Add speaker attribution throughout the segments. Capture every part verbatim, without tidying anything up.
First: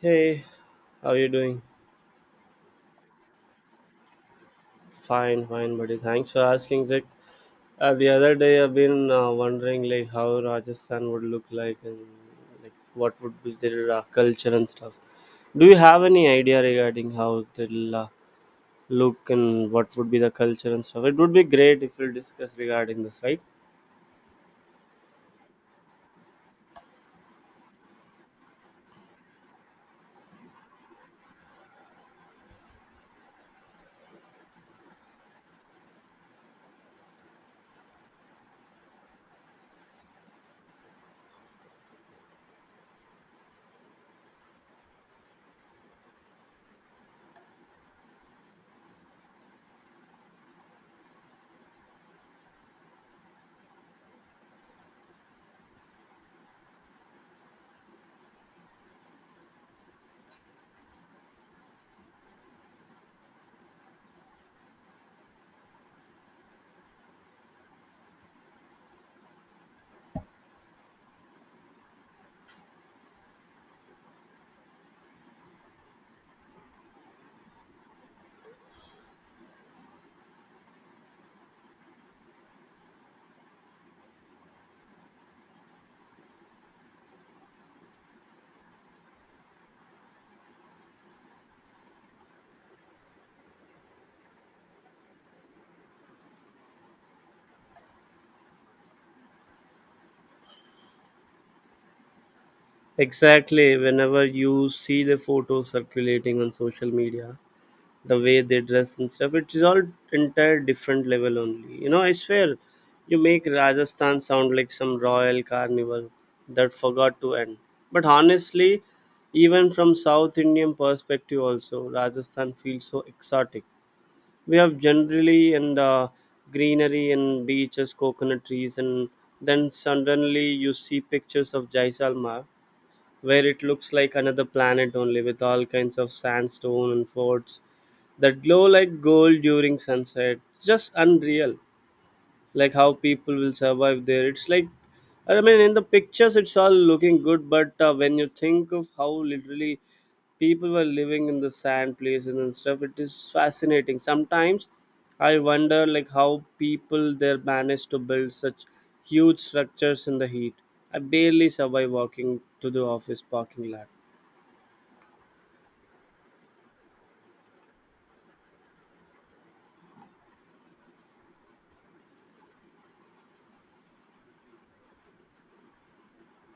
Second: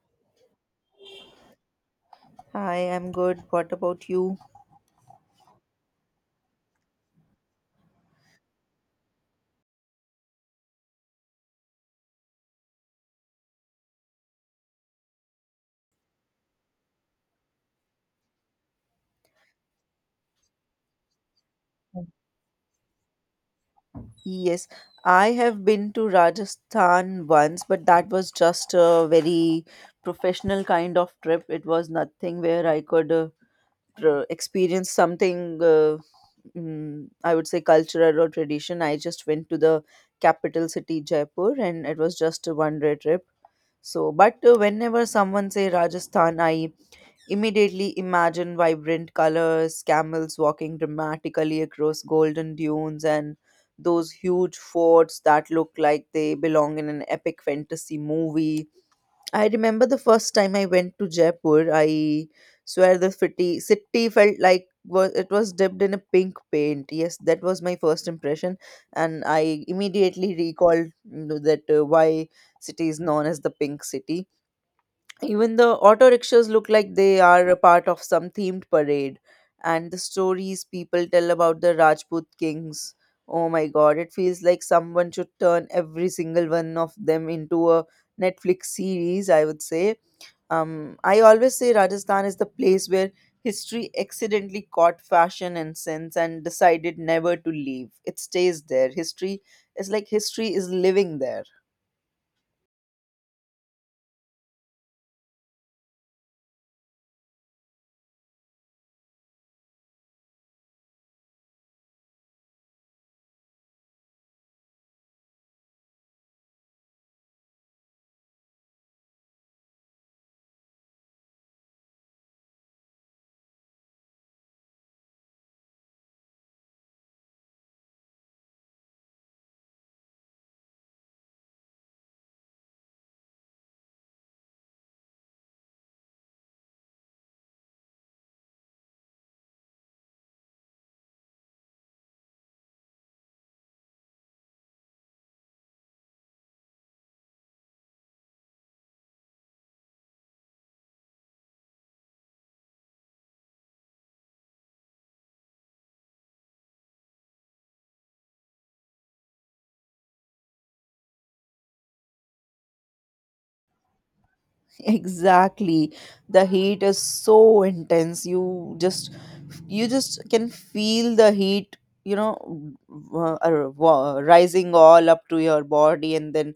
Speaker 1: Hey, how are you doing?
Speaker 2: Hi, I'm good. What about you?
Speaker 1: Fine, fine, buddy. Thanks for asking, Jack. Uh, the other day, I've been uh, wondering like how Rajasthan would look like and like what would be their uh, culture and stuff. Do you have any idea regarding how they'll uh, look and what would be the culture and stuff? It would be great if we'll discuss regarding this, right?
Speaker 2: Yes, I have been to Rajasthan once, but that was just a very professional kind of trip. It was nothing where I could uh, tr- experience something, uh, mm, I would say, cultural or tradition. I just went to the capital city, Jaipur, and it was just a one day trip. So, but uh, whenever someone say Rajasthan, I immediately imagine vibrant colors, camels walking dramatically across golden dunes, and those huge forts that look like they belong in an epic fantasy movie. I remember the first time I went to Jaipur, I swear the city, city felt like was it was dipped in a pink paint. Yes, that was my first impression, and I immediately recalled mm, that uh, why city is known as the pink city. Even the auto rickshaws look like they are a part of some themed parade, and the stories people tell about the Rajput kings. Oh my god, it feels like someone should turn every single one of them into a Netflix series, I would say. Um, I always say Rajasthan is the place where history accidentally caught fashion and sense and decided never to leave. It stays there. History is like history is living there.
Speaker 1: Exactly. Whenever you see the photos circulating on social media, the way they dress and stuff, it is all entire different level only, you know. I swear, you make Rajasthan sound like some royal carnival that forgot to end. But honestly, even from south Indian perspective also, Rajasthan feels so exotic. We have generally and uh, greenery and beaches, coconut trees, and then suddenly you see pictures of Jaisalmer where it looks like another planet only, with all kinds of sandstone and forts that glow like gold during sunset. Just unreal. Like how people will survive there. It's like, I mean, in the pictures it's all looking good, but uh, when you think of how literally people were living in the sand places and stuff, it is fascinating. Sometimes I wonder like how people there managed to build such huge structures in the heat. I barely survive walking to the office parking lot.
Speaker 2: Exactly. The heat is so intense. You just you just can feel the heat, you know, w- uh, wa- rising all up to your body and then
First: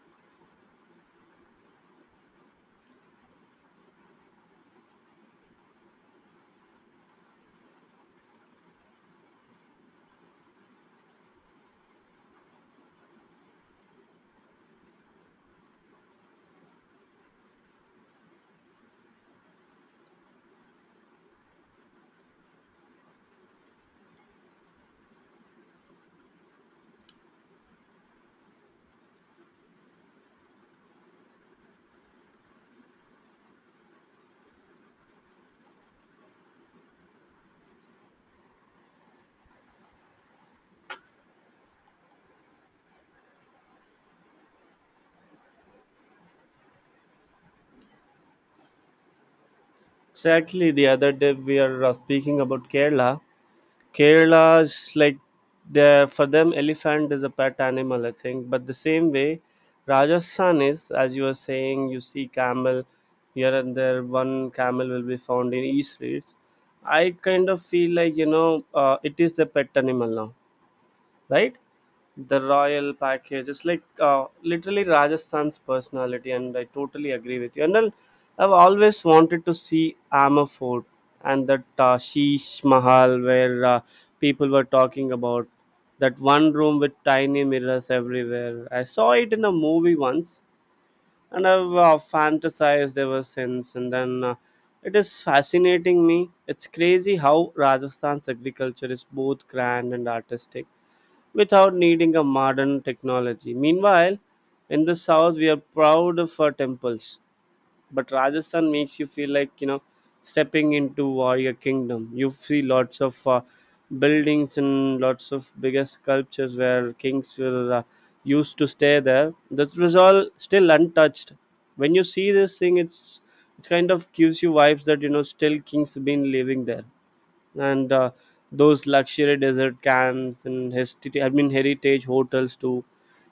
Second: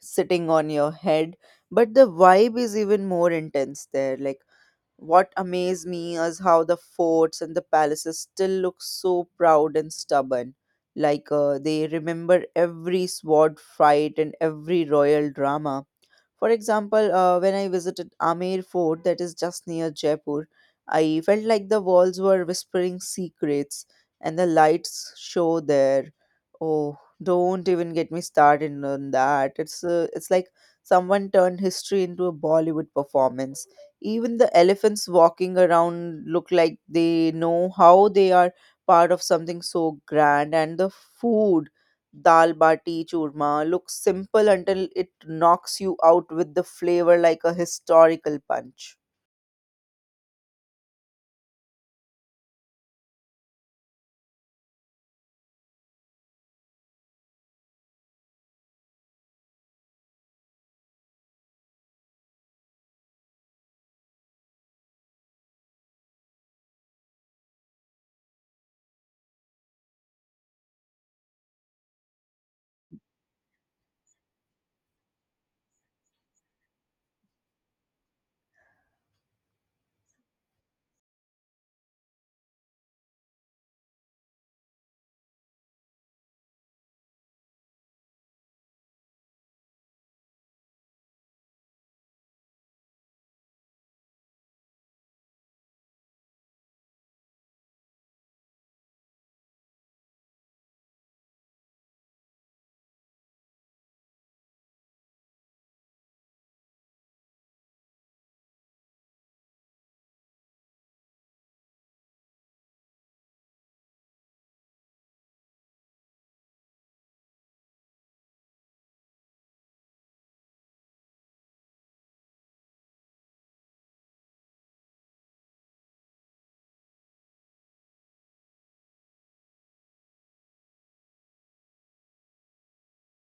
Speaker 2: sitting on your head. But the vibe is even more intense there. Like what amazed me is how the forts and the palaces still look so proud and stubborn. Like uh, they remember every sword fight and every royal drama. For example, uh, when I visited Amer Fort, that is just near Jaipur, I felt like the walls were whispering secrets and the lights show there. Oh, don't even get me started on that. It's uh, it's like someone turned history into a Bollywood performance. Even the elephants walking around look like they know how they are part of something so grand, and the food Dal bati churma looks simple until it knocks you out with the flavor like a historical punch.
Speaker 1: Exactly. The other day we are uh, speaking about Kerala. Kerala's like the, for them elephant is a pet animal, I think. But the same way, Rajasthan is, as you were saying, you see camel here and there. One camel will be found in e streets. I kind of feel like, you know, uh, it is the pet animal now, right? The royal package, it's like, uh, literally Rajasthan's personality, and I totally agree with you. And then I've always wanted to see Amar fort and that uh, sheesh mahal where uh, people were talking about, that one room with tiny mirrors everywhere. I saw it in a movie once and I've uh, fantasized ever since. And then uh, it is fascinating me. It's crazy how Rajasthan's agriculture is both grand and artistic without needing a modern technology. Meanwhile, in the south, we are proud of our temples, but Rajasthan makes you feel like, you know, stepping into warrior kingdom. You see lots of uh, buildings and lots of bigger sculptures where kings were uh, used to stay there, that was all still untouched. When you see this thing, it's it's kind of gives you vibes that, you know, still kings have been living there. And uh, those luxury desert camps and hesti- I mean heritage hotels too.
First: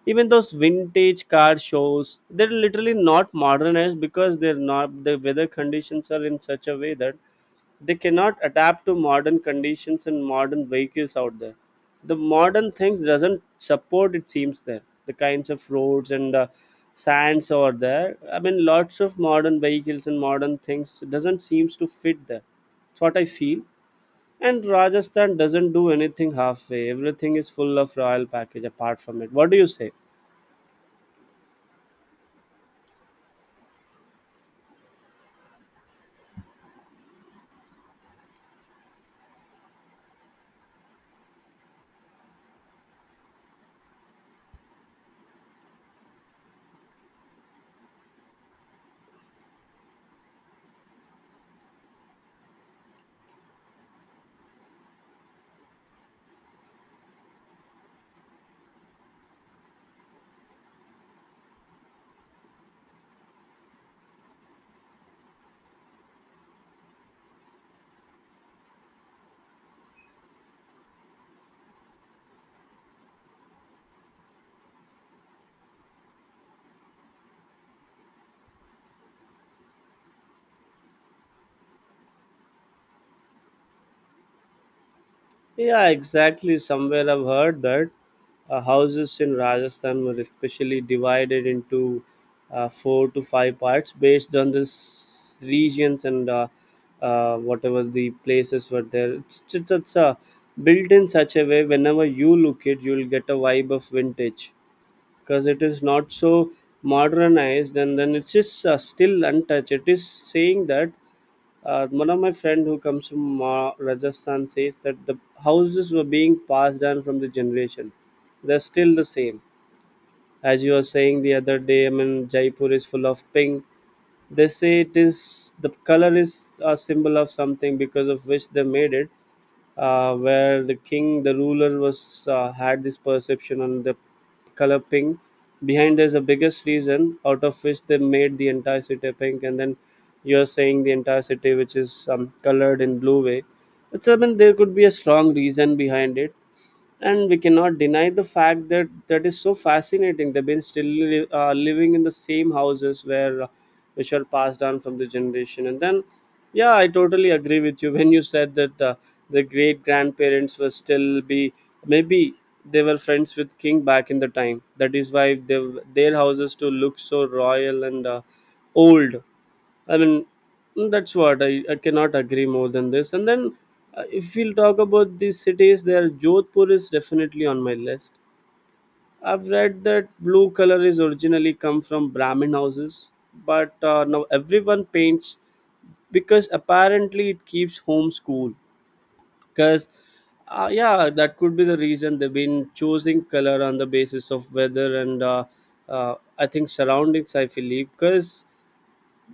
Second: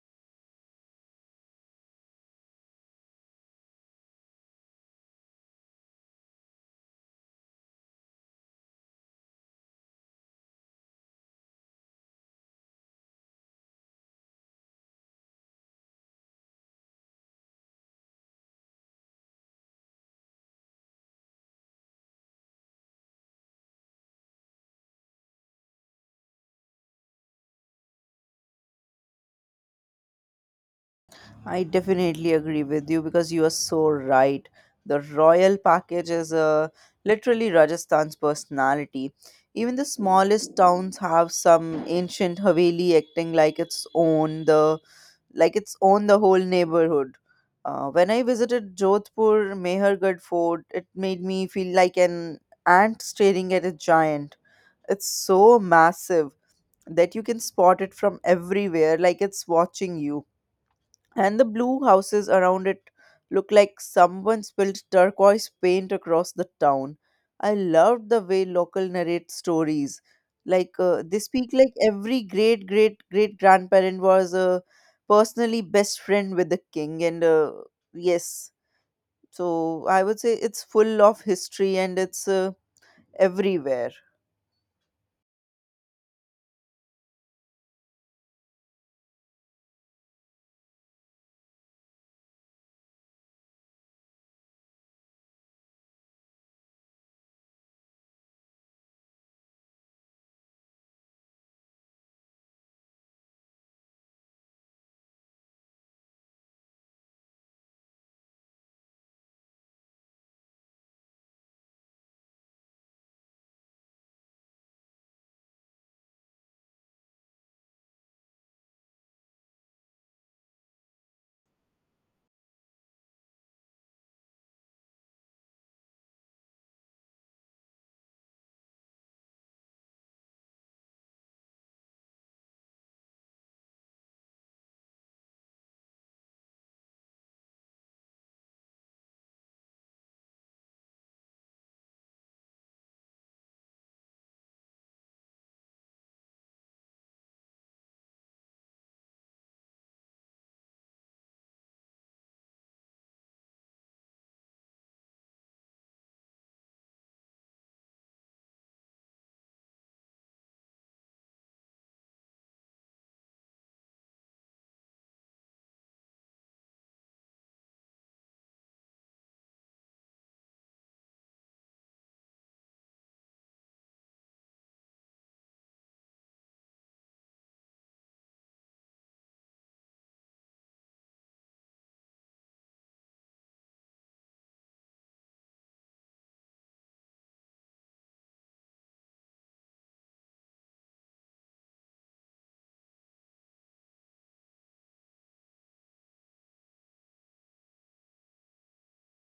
Speaker 1: Even those vintage car shows, they're literally not modernized because they're not, the weather conditions are in such a way that they cannot adapt to modern conditions and modern vehicles out there. The modern things doesn't support it seems there. The kinds of roads and uh, sands over there. I mean, lots of modern vehicles and modern things doesn't seems to fit there. That's what I feel. And Rajasthan doesn't do anything halfway. Everything is full of royal package apart from it. What do you say?
Speaker 2: I definitely agree with you because you are so right. The royal package is uh, literally Rajasthan's personality. Even the smallest towns have some ancient haveli acting like its own the like its own the whole neighborhood. Uh, when I visited Jodhpur Mehergarh Fort, it made me feel like an ant staring at a giant. It's so massive that you can spot it from everywhere, like it's watching you. And the blue houses around it look like someone spilled turquoise paint across the town. I loved the way local narrate stories. Like uh, they speak like every great great great grandparent was uh, personally best friend with the king. And uh, yes, so I would say it's full of history and it's uh, everywhere.
Speaker 1: Yeah, exactly. Somewhere I've heard that uh, houses in Rajasthan were especially divided into uh, four to five parts based on this regions and uh, uh, whatever the places were there. It's, it's, it's uh, built in such a way, whenever you look it, you'll get a vibe of vintage. Because it is not so modernized, and then it's just uh, still untouched. It is saying that uh, one of my friend who comes from uh, Rajasthan says that the houses were being passed down from the generations, they're still the same. As you were saying the other day, I mean Jaipur is full of pink. They say it is, the color is a symbol of something because of which they made it, uh, where the king, the ruler, was uh, had this perception on the color pink. Behind there's a biggest reason out of which they made the entire city pink, and then you're saying the entire city which is um, colored in blue way. It's, I mean, there could be a strong reason behind it, and we cannot deny the fact that that is so fascinating. They've been still li- uh, living in the same houses where uh, which are passed down from the generation. And then, yeah, I totally agree with you when you said that uh, the great grandparents were still be, maybe they were friends with king back in the time, that is why they, their houses to look so royal and uh, old. I mean, mm, that's what I, I cannot agree more than this. And then, uh, if we'll talk about these cities, there Jodhpur is definitely on my list. I've read that blue color is originally come from Brahmin houses, but uh, now everyone paints because apparently it keeps homes cool. Because, uh, yeah, that could be the reason they've been choosing color on the basis of weather and uh, uh, I think surroundings. I believe because,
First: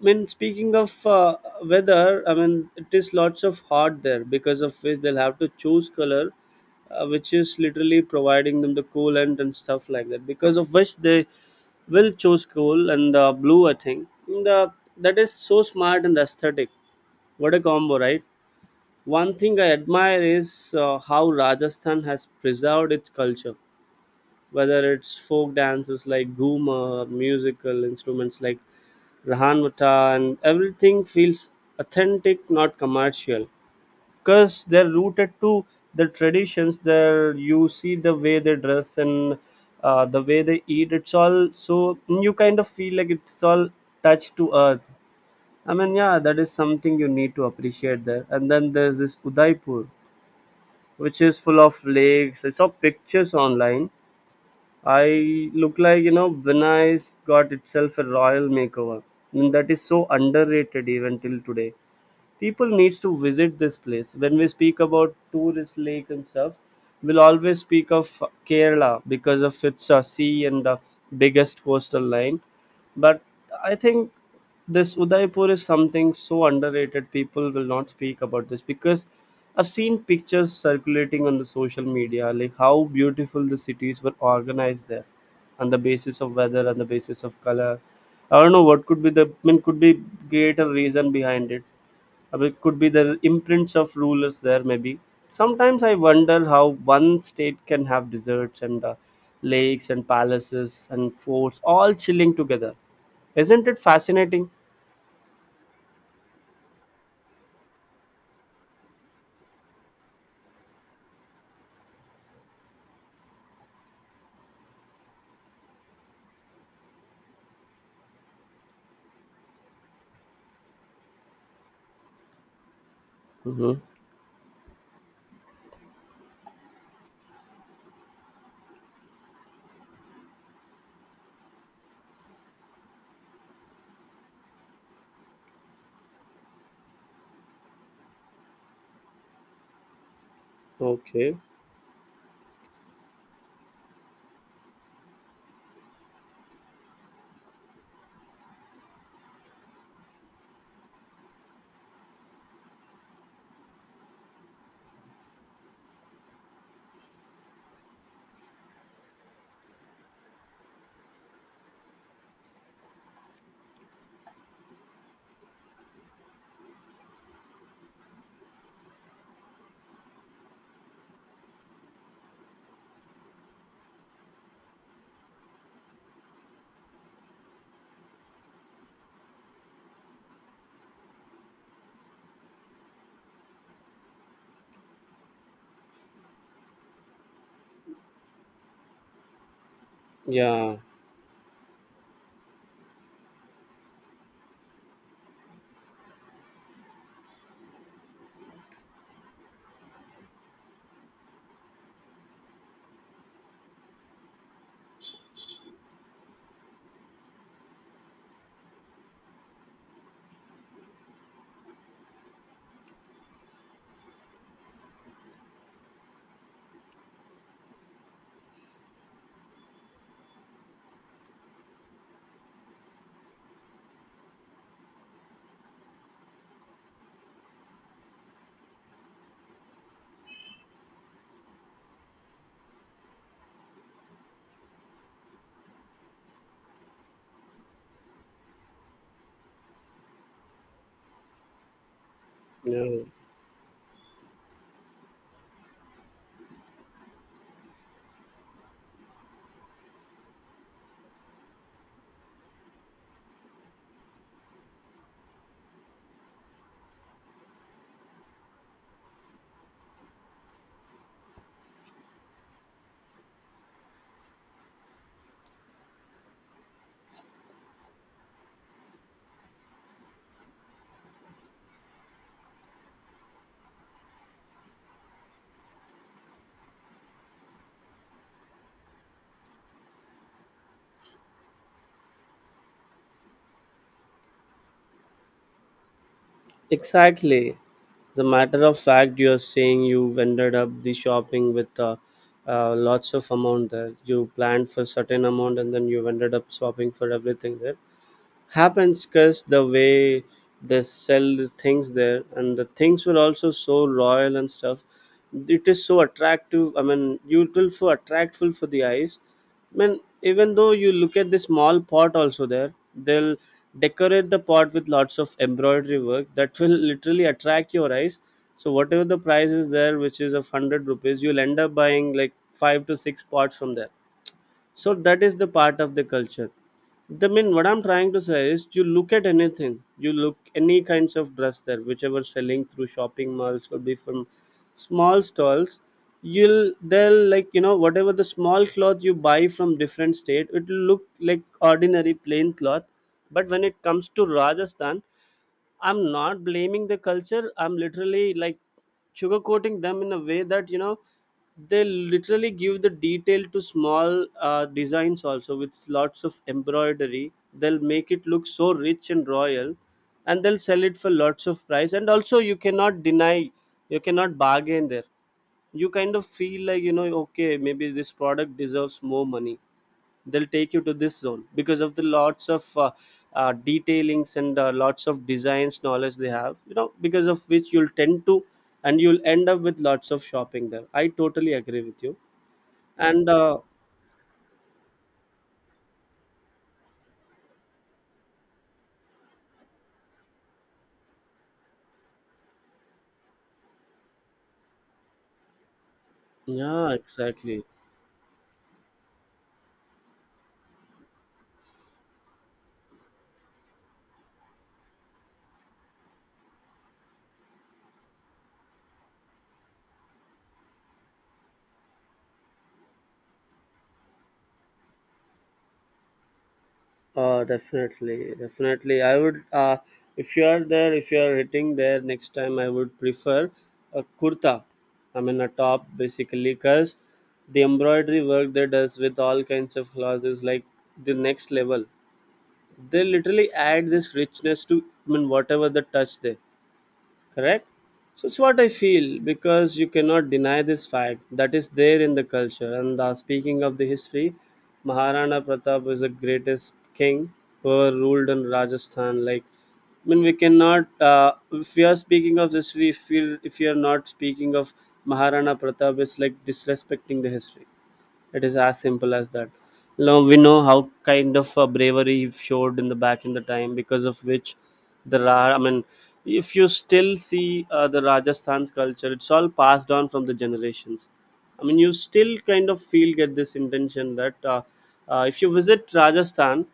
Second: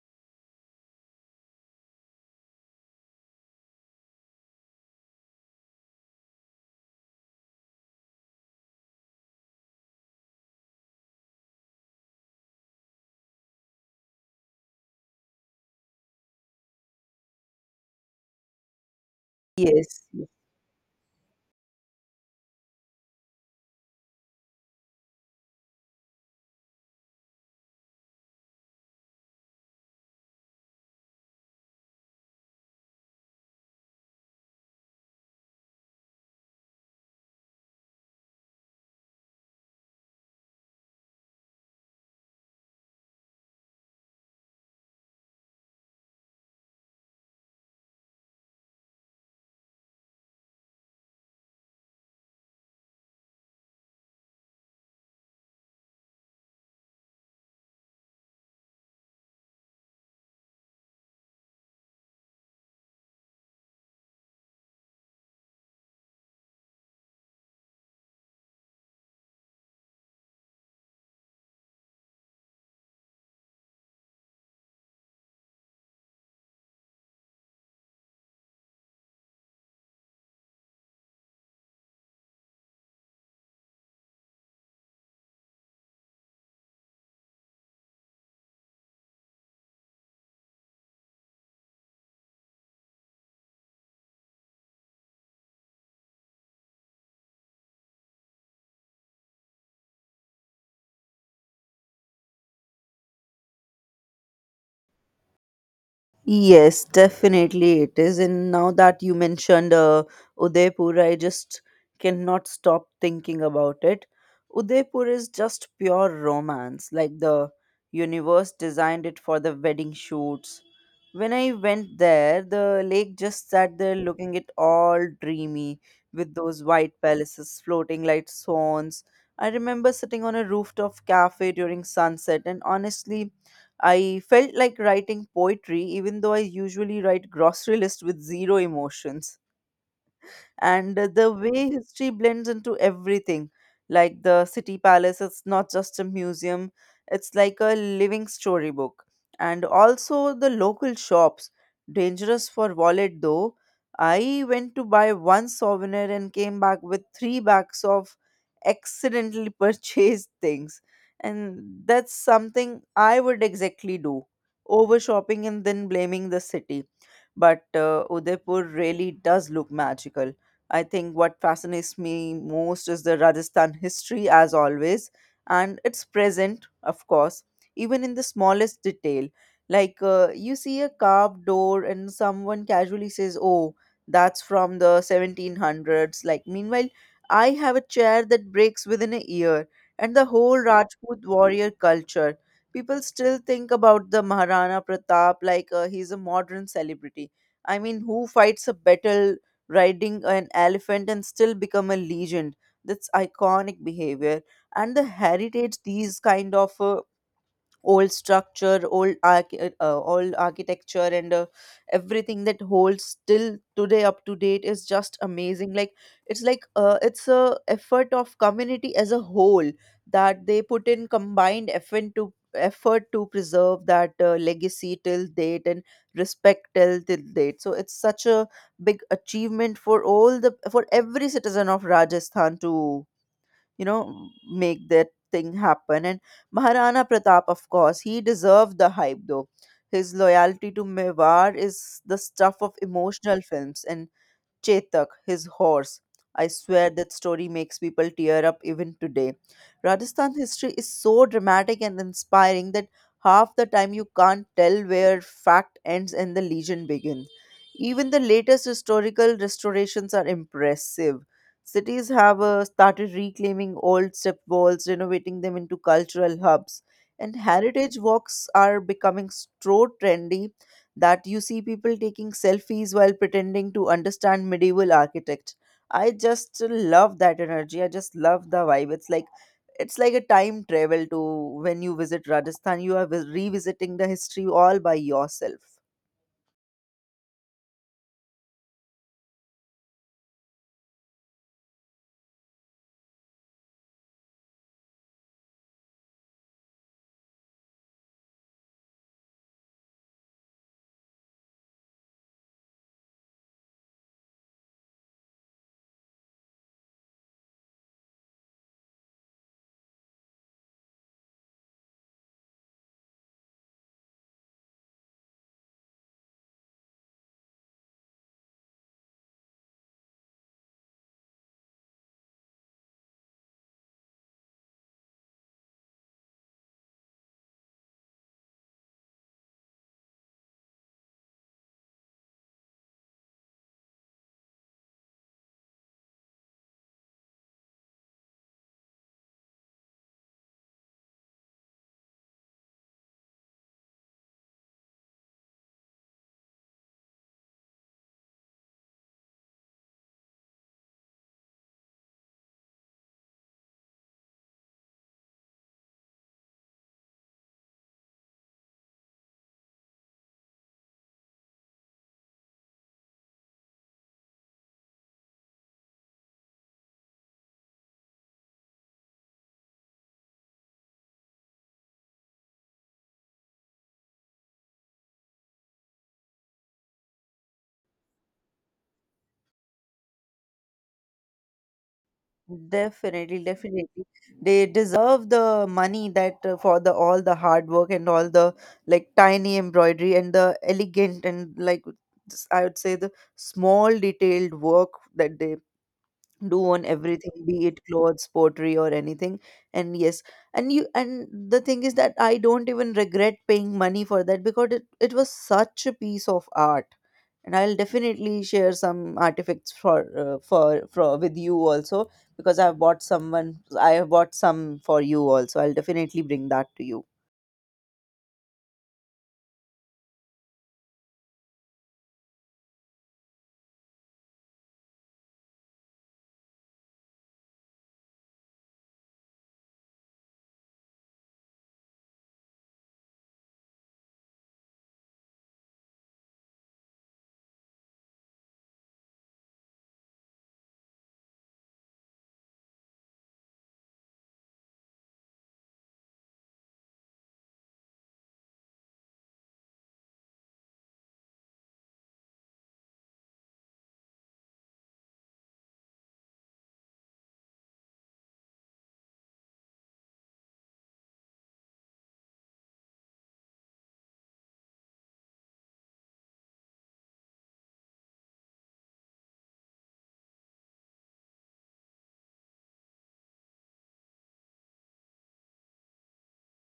Speaker 1: I mean, speaking of uh, weather, I mean, it is lots of hot there because of which they'll have to choose color, uh, which is literally providing them the coolant and stuff like that. Because of which they will choose cool and uh, blue, I think. And uh, that is so smart and aesthetic. What a combo, right? One thing I
Speaker 2: Yes,
Speaker 1: admire is uh, how Rajasthan has preserved its culture, whether it's folk dances like Guma or musical instruments like Rahanwata, and everything feels authentic, not commercial. Because they're rooted to the traditions there. You see the way they dress and uh, the way they eat, it's all so, you kind of feel like it's all touched to earth. I mean, yeah, that is something you need to appreciate there. And then there's this Udaipur which is full of lakes. I saw pictures online, I look like, you know, Venice got itself a royal makeover. And that is so underrated, even till today people needs to visit this place. When we speak about tourist lake and stuff, we'll always speak of Kerala because of its uh, sea and the biggest coastal line. But I think this Udaipur is something so underrated, people will not speak about this, because I've seen pictures circulating on the social media, like how beautiful the cities were organized there on the basis of weather, on the basis of color. I don't know what could be the, I mean, could be greater reason behind it. Uh, It could be the imprints of rulers there, maybe. Sometimes I wonder how one state can have deserts and uh, lakes and palaces and forts all chilling together. Isn't it fascinating?
Speaker 2: yes, definitely it is. And now that you mentioned uh, Udaipur, I just cannot stop thinking about it. Udaipur is just pure romance, like the universe designed it for the wedding shoots. When I went there, the lake just sat
Speaker 1: Mm-hmm.
Speaker 2: there looking it all dreamy with those white palaces floating like swans. I remember sitting on a rooftop cafe during sunset, and honestly, I felt like writing poetry, even though I usually write grocery list with zero emotions. And uh, The
Speaker 1: Okay.
Speaker 2: way history blends into everything, like the city palace, it's not just a museum, it's like a living storybook. And also the local shops, dangerous for wallet though. I went to buy one souvenir and came back with three bags of accidentally purchased things, and that's something I would exactly do: over shopping and then blaming the city. But uh, Udaipur really does look magical. I think what fascinates me most is the Rajasthan history, as always, and it's present, of course, even in the smallest detail. Like uh, you see a carved door, and someone casually says, "Oh, that's from the seventeen hundreds." Like meanwhile, I have a chair that breaks within a year, and the whole
Speaker 1: Yeah.
Speaker 2: Rajput warrior culture, people still think about the Maharana Pratap like uh, he's a modern celebrity. I mean, who fights a battle riding an elephant and still become a legend? That's iconic behavior. And the heritage, these kind of uh, old structure old arch- uh, old architecture and uh, everything that holds still today up to date is just amazing. Like it's like uh, it's a effort of community as a whole that they put in combined effort to effort to preserve that uh, legacy till date and respect till till date. So it's such a big achievement for all the, for every citizen of Rajasthan to, you know, make that thing happen. And Maharana Pratap, of course, he deserved the hype though. His loyalty to Mewar is the stuff of
Speaker 1: Yeah.
Speaker 2: emotional films. And Chetak, his horse. I swear that story makes people tear up even today. Rajasthan history is so dramatic and inspiring that half the time you can't tell where fact ends and the legend begins. Even the latest historical restorations are impressive. Cities have uh, started reclaiming old step walls, renovating them into cultural hubs, and heritage walks are becoming so trendy that you see people taking selfies while pretending to understand medieval architect. I just love that energy. I just love the vibe. It's like it's like a time travel to when you visit Rajasthan. You are vis- revisiting the history all by yourself.
Speaker 1: Exactly. As a matter of fact, you're saying you ended up the shopping with uh, uh, lots of amount there. You planned for certain amount and then you ended up shopping for everything there. Happens because the way they sell these things there and the things were also so royal and stuff, it is so attractive. I mean, you, it will so attractful for the eyes. I mean, even though you look at the small pot also, there they'll decorate the pot with lots of embroidery work that will literally attract your eyes. So whatever the price is there, which is of one hundred rupees, you'll end up buying like five to six pots from there. So that is the part of the culture. The mean, what I'm trying to say is, you look at anything, you look any kinds of dress there, whichever selling through shopping malls or be from small stalls, you'll, they'll like, you know, whatever the small cloth you buy from different state, it'll look like ordinary plain cloth. But when it comes to Rajasthan, I'm not blaming the culture. I'm literally like sugarcoating them in a way that, you know, they literally give the detail to small uh, designs also with lots of embroidery. They'll make it look so rich and royal, and they'll sell it for lots of price. And also, you cannot deny, you cannot bargain there. You kind of feel like, you know, okay, maybe this product deserves more money. They'll take you to this zone because of the lots of uh, uh, detailings and uh, lots of designs knowledge they have, you know because of which you'll tend to and you'll end up with lots of shopping there. I totally agree with you. And
Speaker 2: Definitely,
Speaker 1: uh,
Speaker 2: definitely. They deserve the money that uh, for the all the hard work and all the like tiny embroidery and the elegant and like s- I would say the small detailed work that they do on
Speaker 1: Yeah,
Speaker 2: everything,
Speaker 1: exactly.
Speaker 2: be it clothes, pottery or anything. And yes, and you and the thing is that I don't even regret paying money for that because it, it was such a piece of art. And I'll definitely share some artifacts for uh, for for with you also, because i've bought someone I have bought some for you also. I'll definitely bring that to you.
Speaker 1: Uh, definitely, definitely. I would, uh, if you are there, if you are hitting there next time, I would prefer a kurta. I mean, a top, basically, because the embroidery work they does with all kinds of clothes is like the next level. They literally add this richness to, I mean, whatever the touch they— correct. So it's what I feel, because you cannot deny this fact that is there in the culture. And uh, Speaking of the history, Maharana Pratap is the greatest king who ruled in Rajasthan. Like, I mean, we cannot. Uh, if we are speaking of this, we feel, if we are not speaking of Maharana Pratap, it's like disrespecting the history. It is as simple as that. Now we know how kind of uh, bravery he showed in the back in the time, because of which the Ra. I mean, if you still see uh, the Rajasthan's culture, it's all passed on from the generations. I mean, you still kind of feel, get this intention that uh, uh, if you visit Rajasthan,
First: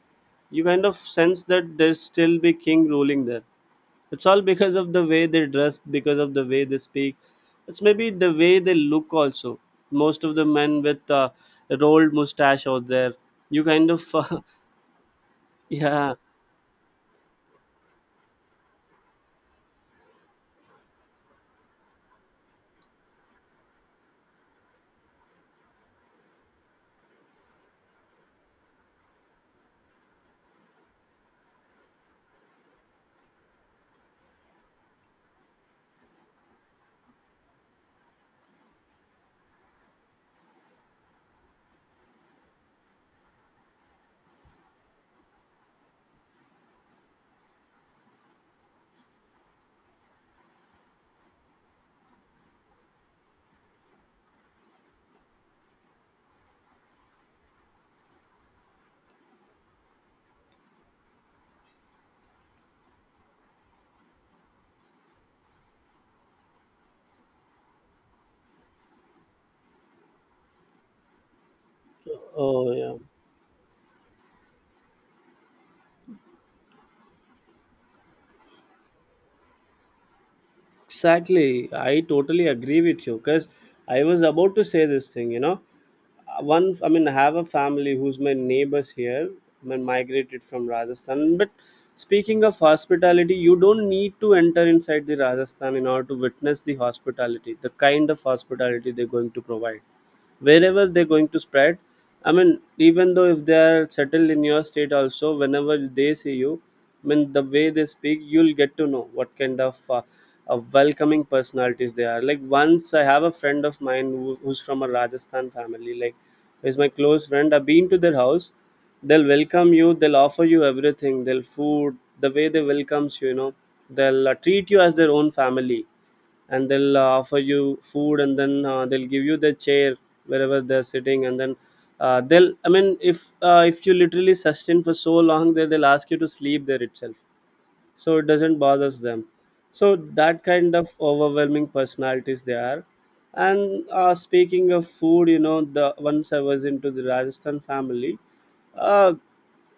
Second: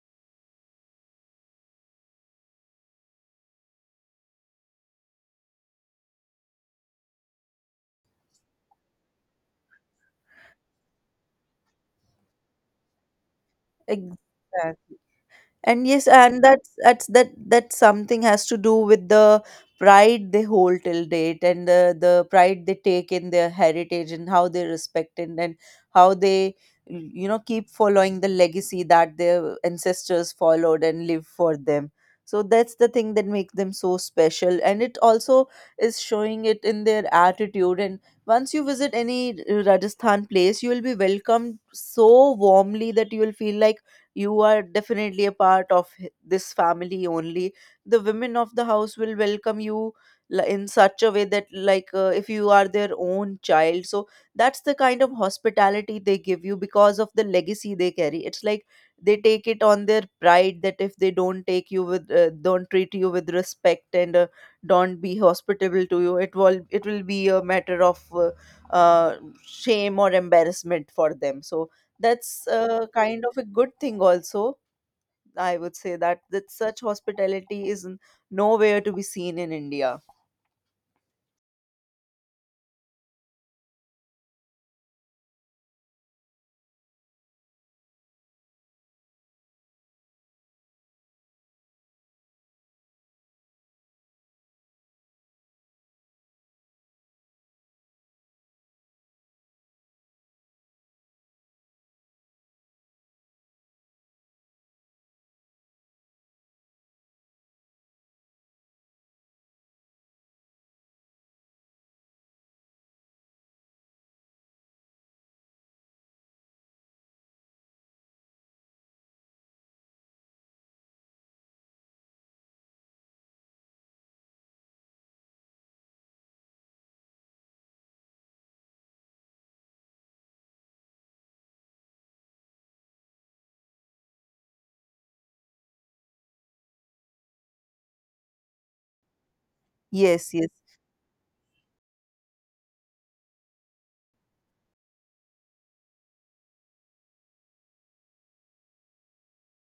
Speaker 1: you kind of sense that there's still be king ruling there. It's all because of the way they dress, because of the way they speak. It's maybe the way they look also. Most of the men with uh, rolled mustache out there, you kind of—
Speaker 2: Exactly. And yes,
Speaker 1: yeah,
Speaker 2: and that's that's that that something has to do with the pride they hold till date, and the the pride they take in their heritage and how they respect it, and how they, you know, keep following the legacy that their ancestors followed and live for them. So that's the thing that makes them so special, and it also is showing it in their attitude. And once you visit any Rajasthan place, you will be welcomed so warmly that you will feel like you are definitely a part of h- this family only. The women of the house will welcome you li- in such a way that, like uh, if you are their own child. So that's the kind of hospitality they give you because of the legacy they carry. It's like they take it on their pride that if they don't take you with uh, don't treat you with respect and uh, don't be hospitable to you, it will it will be a matter of uh, uh, shame or embarrassment for them. So that's
Speaker 1: oh
Speaker 2: uh,
Speaker 1: yeah.
Speaker 2: kind of a good thing also, I would say. That that such hospitality is n- nowhere to be seen in India.
Speaker 1: Exactly. I totally agree with you, because I was about to say this thing, you know. Uh, One, I mean, I have a family who's my neighbors here, I mean, migrated from Rajasthan. But speaking of hospitality, you don't need to enter inside the Rajasthan in order to witness the hospitality, the kind of hospitality they're going to provide wherever they're going to spread. I mean, even though if they are settled in your state also, whenever they see you, I mean, the way they speak, you'll get to know what kind of uh, of welcoming personalities they are. Like, once, I have a friend of mine who, who's from a Rajasthan family, like, is my close friend. I've been to their house. They'll welcome you, they'll offer you everything, they'll food the way they welcomes you you know They'll uh, treat you as their own family, and they'll uh, offer you food, and then uh, they'll give you the chair wherever they're sitting, and then uh, they'll, I mean, if uh, if you literally sustain for so long there, they'll ask you to sleep there itself. So it doesn't bothers them. So
Speaker 2: Yes,
Speaker 1: that
Speaker 2: yes.
Speaker 1: kind of overwhelming personalities they are. And uh, Speaking of food, you know the once I was into the Rajasthan family, uh,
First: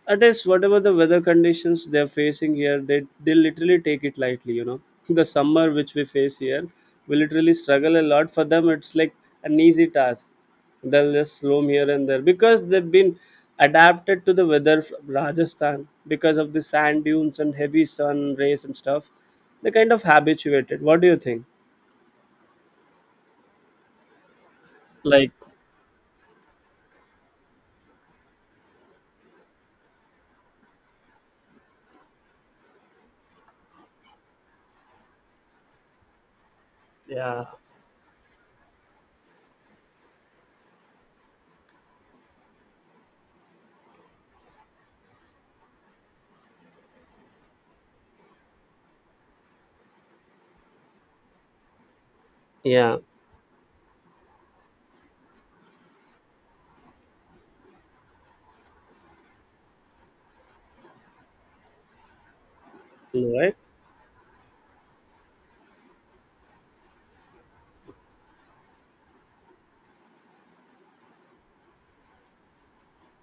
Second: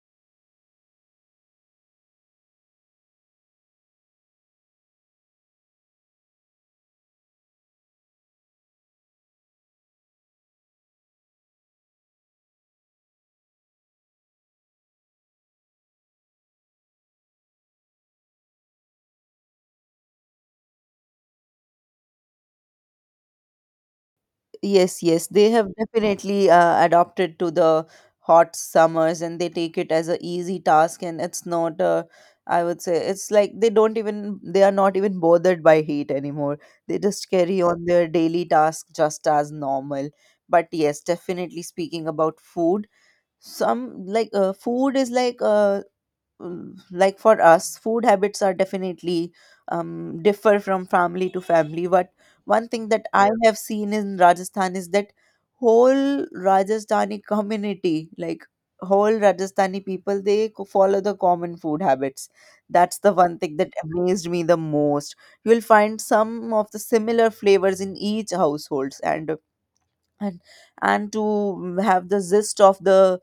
Speaker 1: at least whatever the weather conditions they're facing here, they, they literally take it lightly, you know the summer which we face here, we literally struggle a lot. For them it's like an easy task. They'll just roam here and there because they've been adapted to the weather from Rajasthan because of the sand dunes and heavy sun rays and stuff. They kind of habituated. What do you think?
Speaker 2: Yes, yes,
Speaker 1: Like,
Speaker 2: they have definitely uh, adopted to the hot summers and they take it as a easy task, and it's not uh, I would say it's like they don't even, they are not even bothered by heat anymore. They just
Speaker 1: yeah,
Speaker 2: carry on their daily task just as normal. But yes, definitely speaking about food, some like uh, food is like uh, um, like for us food habits are definitely um, differ from family to family. But one thing
Speaker 1: yeah,
Speaker 2: that I, yeah, have seen in Rajasthan is that whole Rajasthani community, like whole Rajasthani people, they co- follow the common food habits. That's the one
Speaker 1: right.
Speaker 2: thing that amazed me the most. You'll find some of the similar flavors in each households. And and and to have the zest of the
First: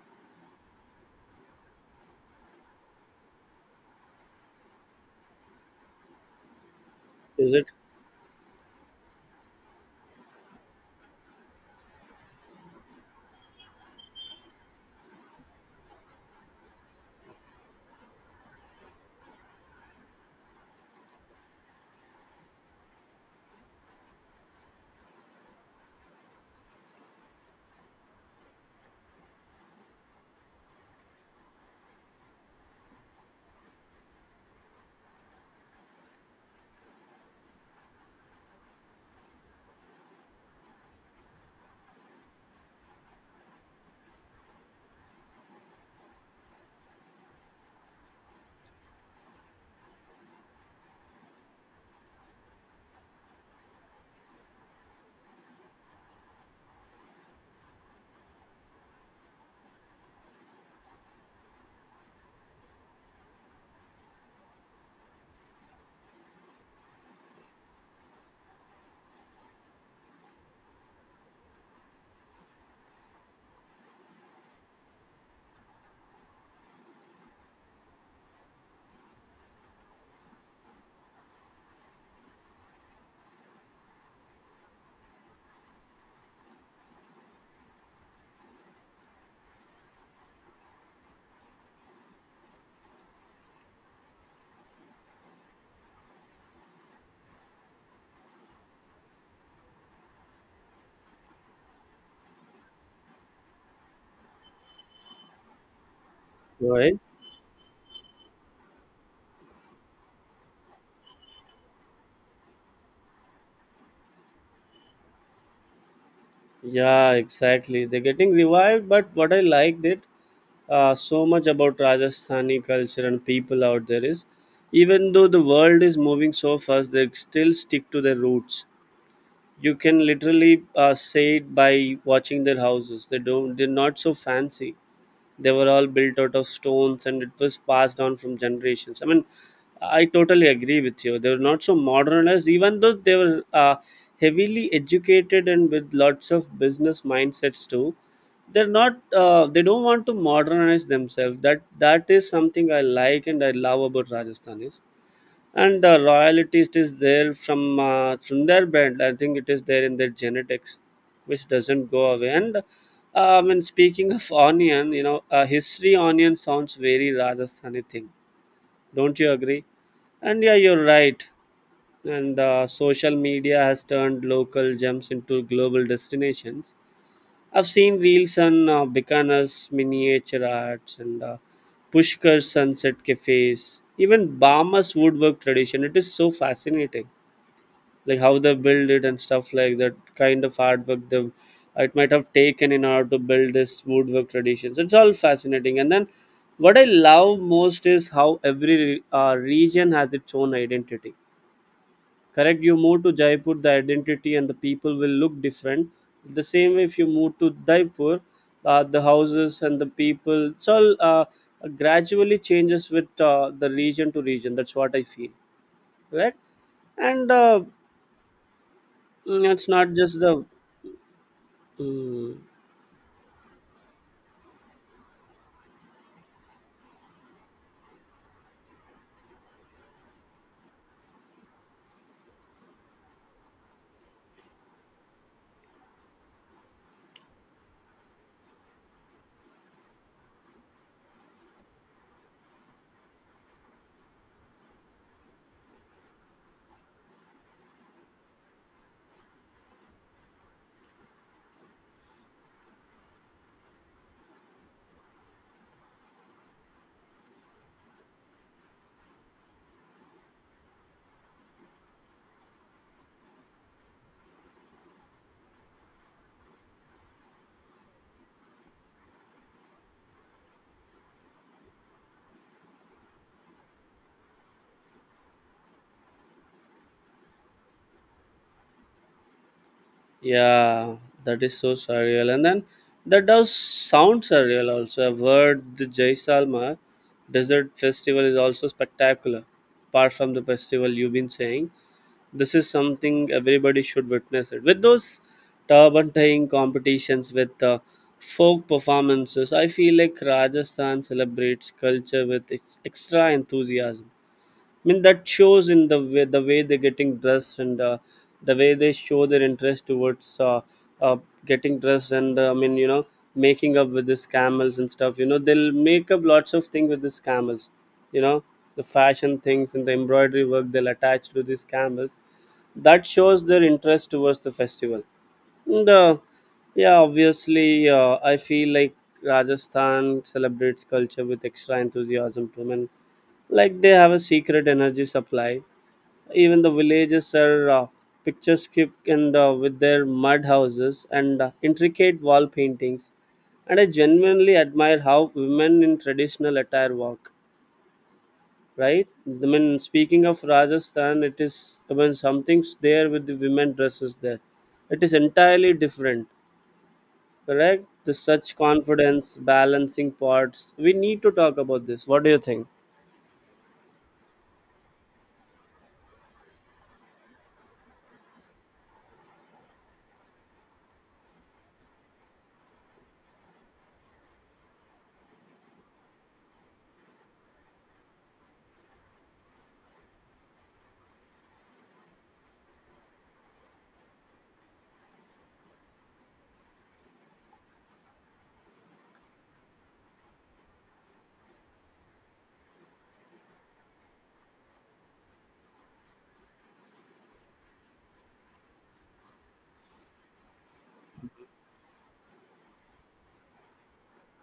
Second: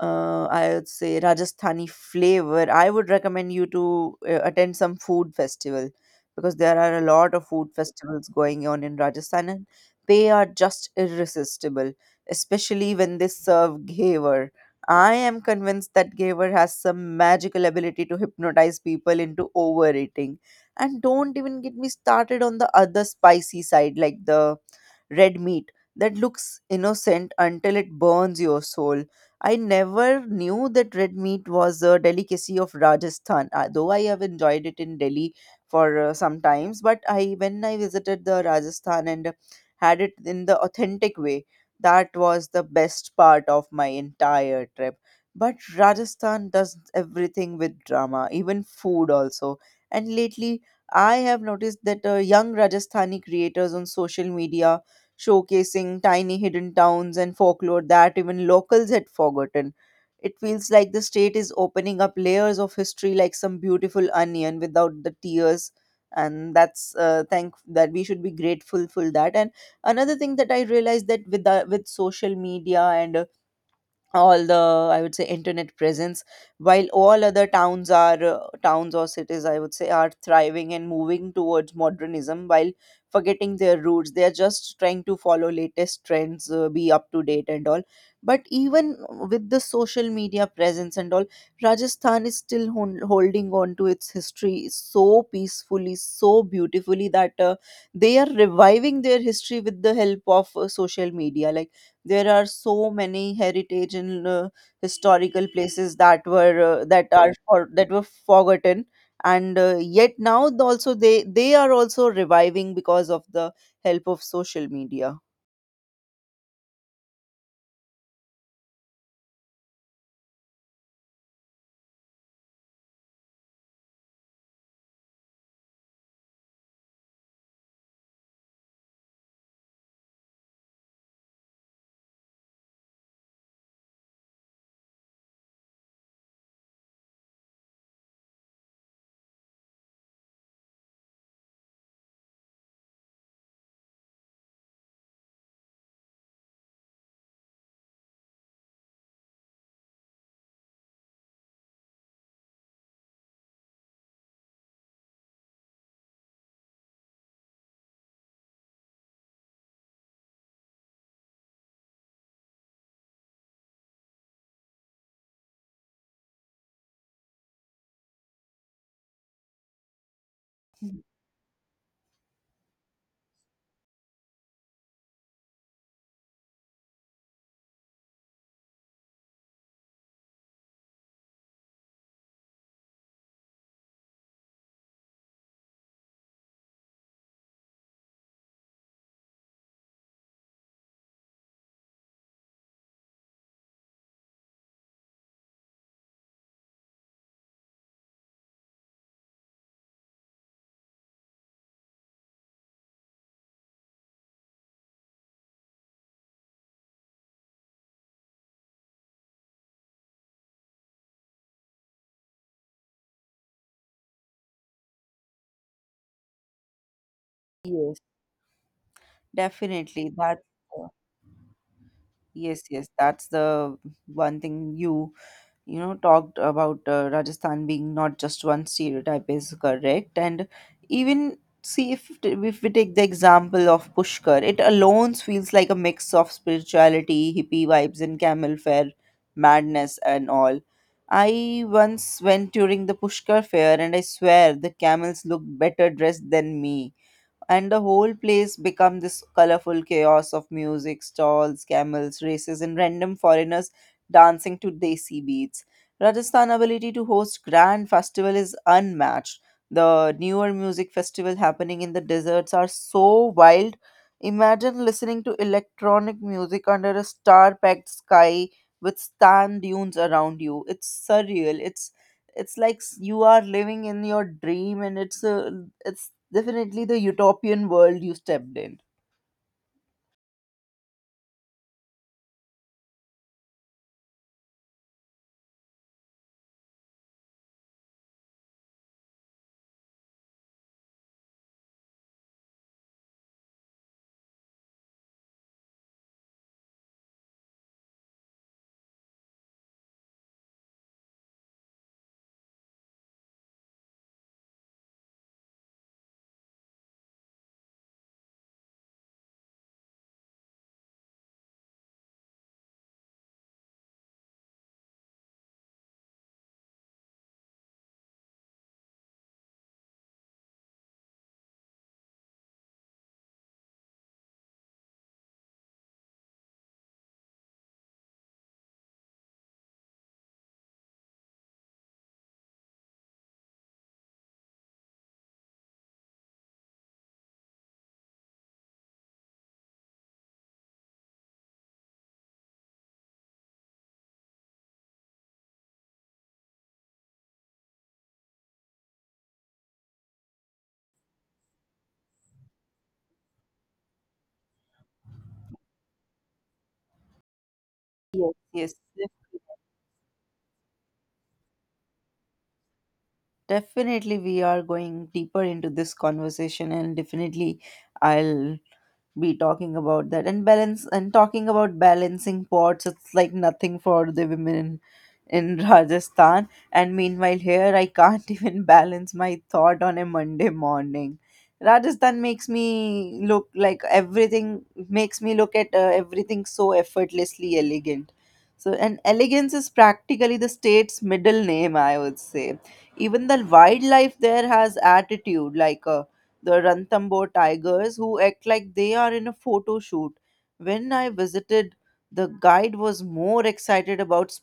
Speaker 2: uh, I would say Rajasthani flavor, I would recommend you to uh, attend some food festival, because there are a lot of
Speaker 1: Is it?
Speaker 2: food festivals going on in Rajasthan and they are just irresistible, especially when they serve Ghevar. I am convinced that Ghevar has some magical ability to hypnotize people into overeating. And don't even get me started on the other spicy side, like the red meat that looks innocent until it burns your soul. I never knew that red meat was a delicacy of Rajasthan, uh, though I have enjoyed it in Delhi for uh, some times. But I, when I visited the Rajasthan and had it in the authentic way, that was the best part of my entire trip. But Rajasthan does everything with drama, even food also. And lately, I have noticed that uh, young Rajasthani creators on social media showcasing tiny hidden towns and folklore that even locals had forgotten. It feels like the state is opening up layers of history like some beautiful onion without the tears. And that's uh, thank that we should be grateful for that. And another thing that I realized, that with the, with social media and uh, all the, I would say, internet presence, while all other towns are uh, towns or cities, I would say, are thriving and moving towards modernism while forgetting their roots, they are just trying to follow latest trends, uh, be up to date and all. But even with the social media presence and all, Rajasthan is still hon- holding on to its history so peacefully, so beautifully, that uh, they are reviving their history with the help of uh, social media. Like, there are so many heritage and uh, historical places that were uh,
Speaker 1: Right.
Speaker 2: that are for, that were forgotten, and uh, yet now th- also they they are also reviving because of the help of social media.
Speaker 1: Yeah, exactly. They're getting revived, but what I liked it uh, so much about Rajasthani culture and people out there is, even though the world is moving so fast, they still stick to their roots. You can literally uh, say it by watching their houses. They don't. They're not so fancy. They were all built out of stones and it was passed on from generations. I mean, I totally agree with you, they were not so modernized, even though they were uh, heavily educated and with lots of business mindsets too. They're not uh, they don't want to modernize themselves. That that is something I like and I love about Rajasthan is— and uh, royalty, it is there from uh, from their band. I think it is there in their genetics, which doesn't go away. And uh, When speaking of onion, you know uh, history onion sounds very Rajasthani thing, don't you agree? And yeah, you're right. and uh, Social media has turned local gems into global destinations. I've seen reels on uh, Bikaner's miniature arts and uh, Pushkar Sunset Cafes, even Bama's woodwork tradition. It is so fascinating, like how they build it and stuff, like that kind of artwork they— it might have taken in order to build this woodwork traditions, it's all fascinating. And then what I love most is how every re- uh, region has its own identity. Correct, you move to Jaipur, the identity and the people will look different. The same way, if you move to Jaipur, uh, the houses and the people, it's all uh, gradually changes with uh, the region to region. That's what I feel. Right. and uh,
Speaker 2: Yes,
Speaker 1: mm, it's not
Speaker 2: definitely.
Speaker 1: just
Speaker 2: That
Speaker 1: the—
Speaker 2: uh,
Speaker 1: mm,
Speaker 2: yes, yes, that's the one thing you, you know talked about uh, Rajasthan being not just one stereotype, is correct. And even see, if t- if we take the example of Pushkar, it alone feels like a mix of spirituality, hippie vibes, and camel fair madness and all. I once went during the Pushkar fair and I swear the camels looked better dressed than me, and the whole place become this colorful chaos of music, stalls, camels, races, and random foreigners dancing to desi beats. Rajasthan's ability to host grand festival is unmatched. The newer music festival happening in the deserts are so wild. Imagine listening to electronic music under a star-packed sky with sand dunes around you. It's surreal. It's it's like s- you are living in your dream and it's a, it's definitely the utopian world you stepped in.
Speaker 1: yeah, that is so surreal. And then that does sound surreal also. I've heard the Jaisalmer Desert Festival is also spectacular. Apart from the festival you've been saying, this is something everybody should witness it. With those turban tying competitions with uh, folk performances, I feel like Rajasthan celebrates culture with ex- extra enthusiasm. I mean, that shows in the way, the way they're getting dressed, and uh, the way they show their interest towards uh, uh, getting dressed, and uh, I mean, you know, making up with these camels and stuff. You know, they'll make up lots of things with these camels. You know, the fashion things and the embroidery work they'll attach to these camels. That shows their interest towards the festival. And uh, yeah, obviously uh, I feel like Rajasthan celebrates culture with extra enthusiasm too. I mean, like they have a secret energy supply. Even the villages are uh, picturesque, and uh, with their mud houses and uh, intricate wall paintings. And I genuinely admire how women in traditional attire walk. Right, I mean, speaking of Rajasthan, it is, I mean, something's there with the women dresses there. It is entirely different. Correct, the
Speaker 2: Yes,
Speaker 1: such
Speaker 2: yes. def-
Speaker 1: confidence balancing parts, we need to talk about this. What do you think?
Speaker 2: Definitely, we are going deeper into this conversation, and definitely, I'll be talking about that. And balance, and talking about balancing pots, it's like nothing for the women in, in Rajasthan. And meanwhile here I can't even balance my thought on a Monday morning. Rajasthan makes me look like Everything makes me look at uh, everything so effortlessly elegant. So, and elegance is practically the state's middle name, I would say. Even the wildlife there has attitude, like a the Ranthambore tigers, who act like they are in a photo shoot. When I visited, the guide was more excited about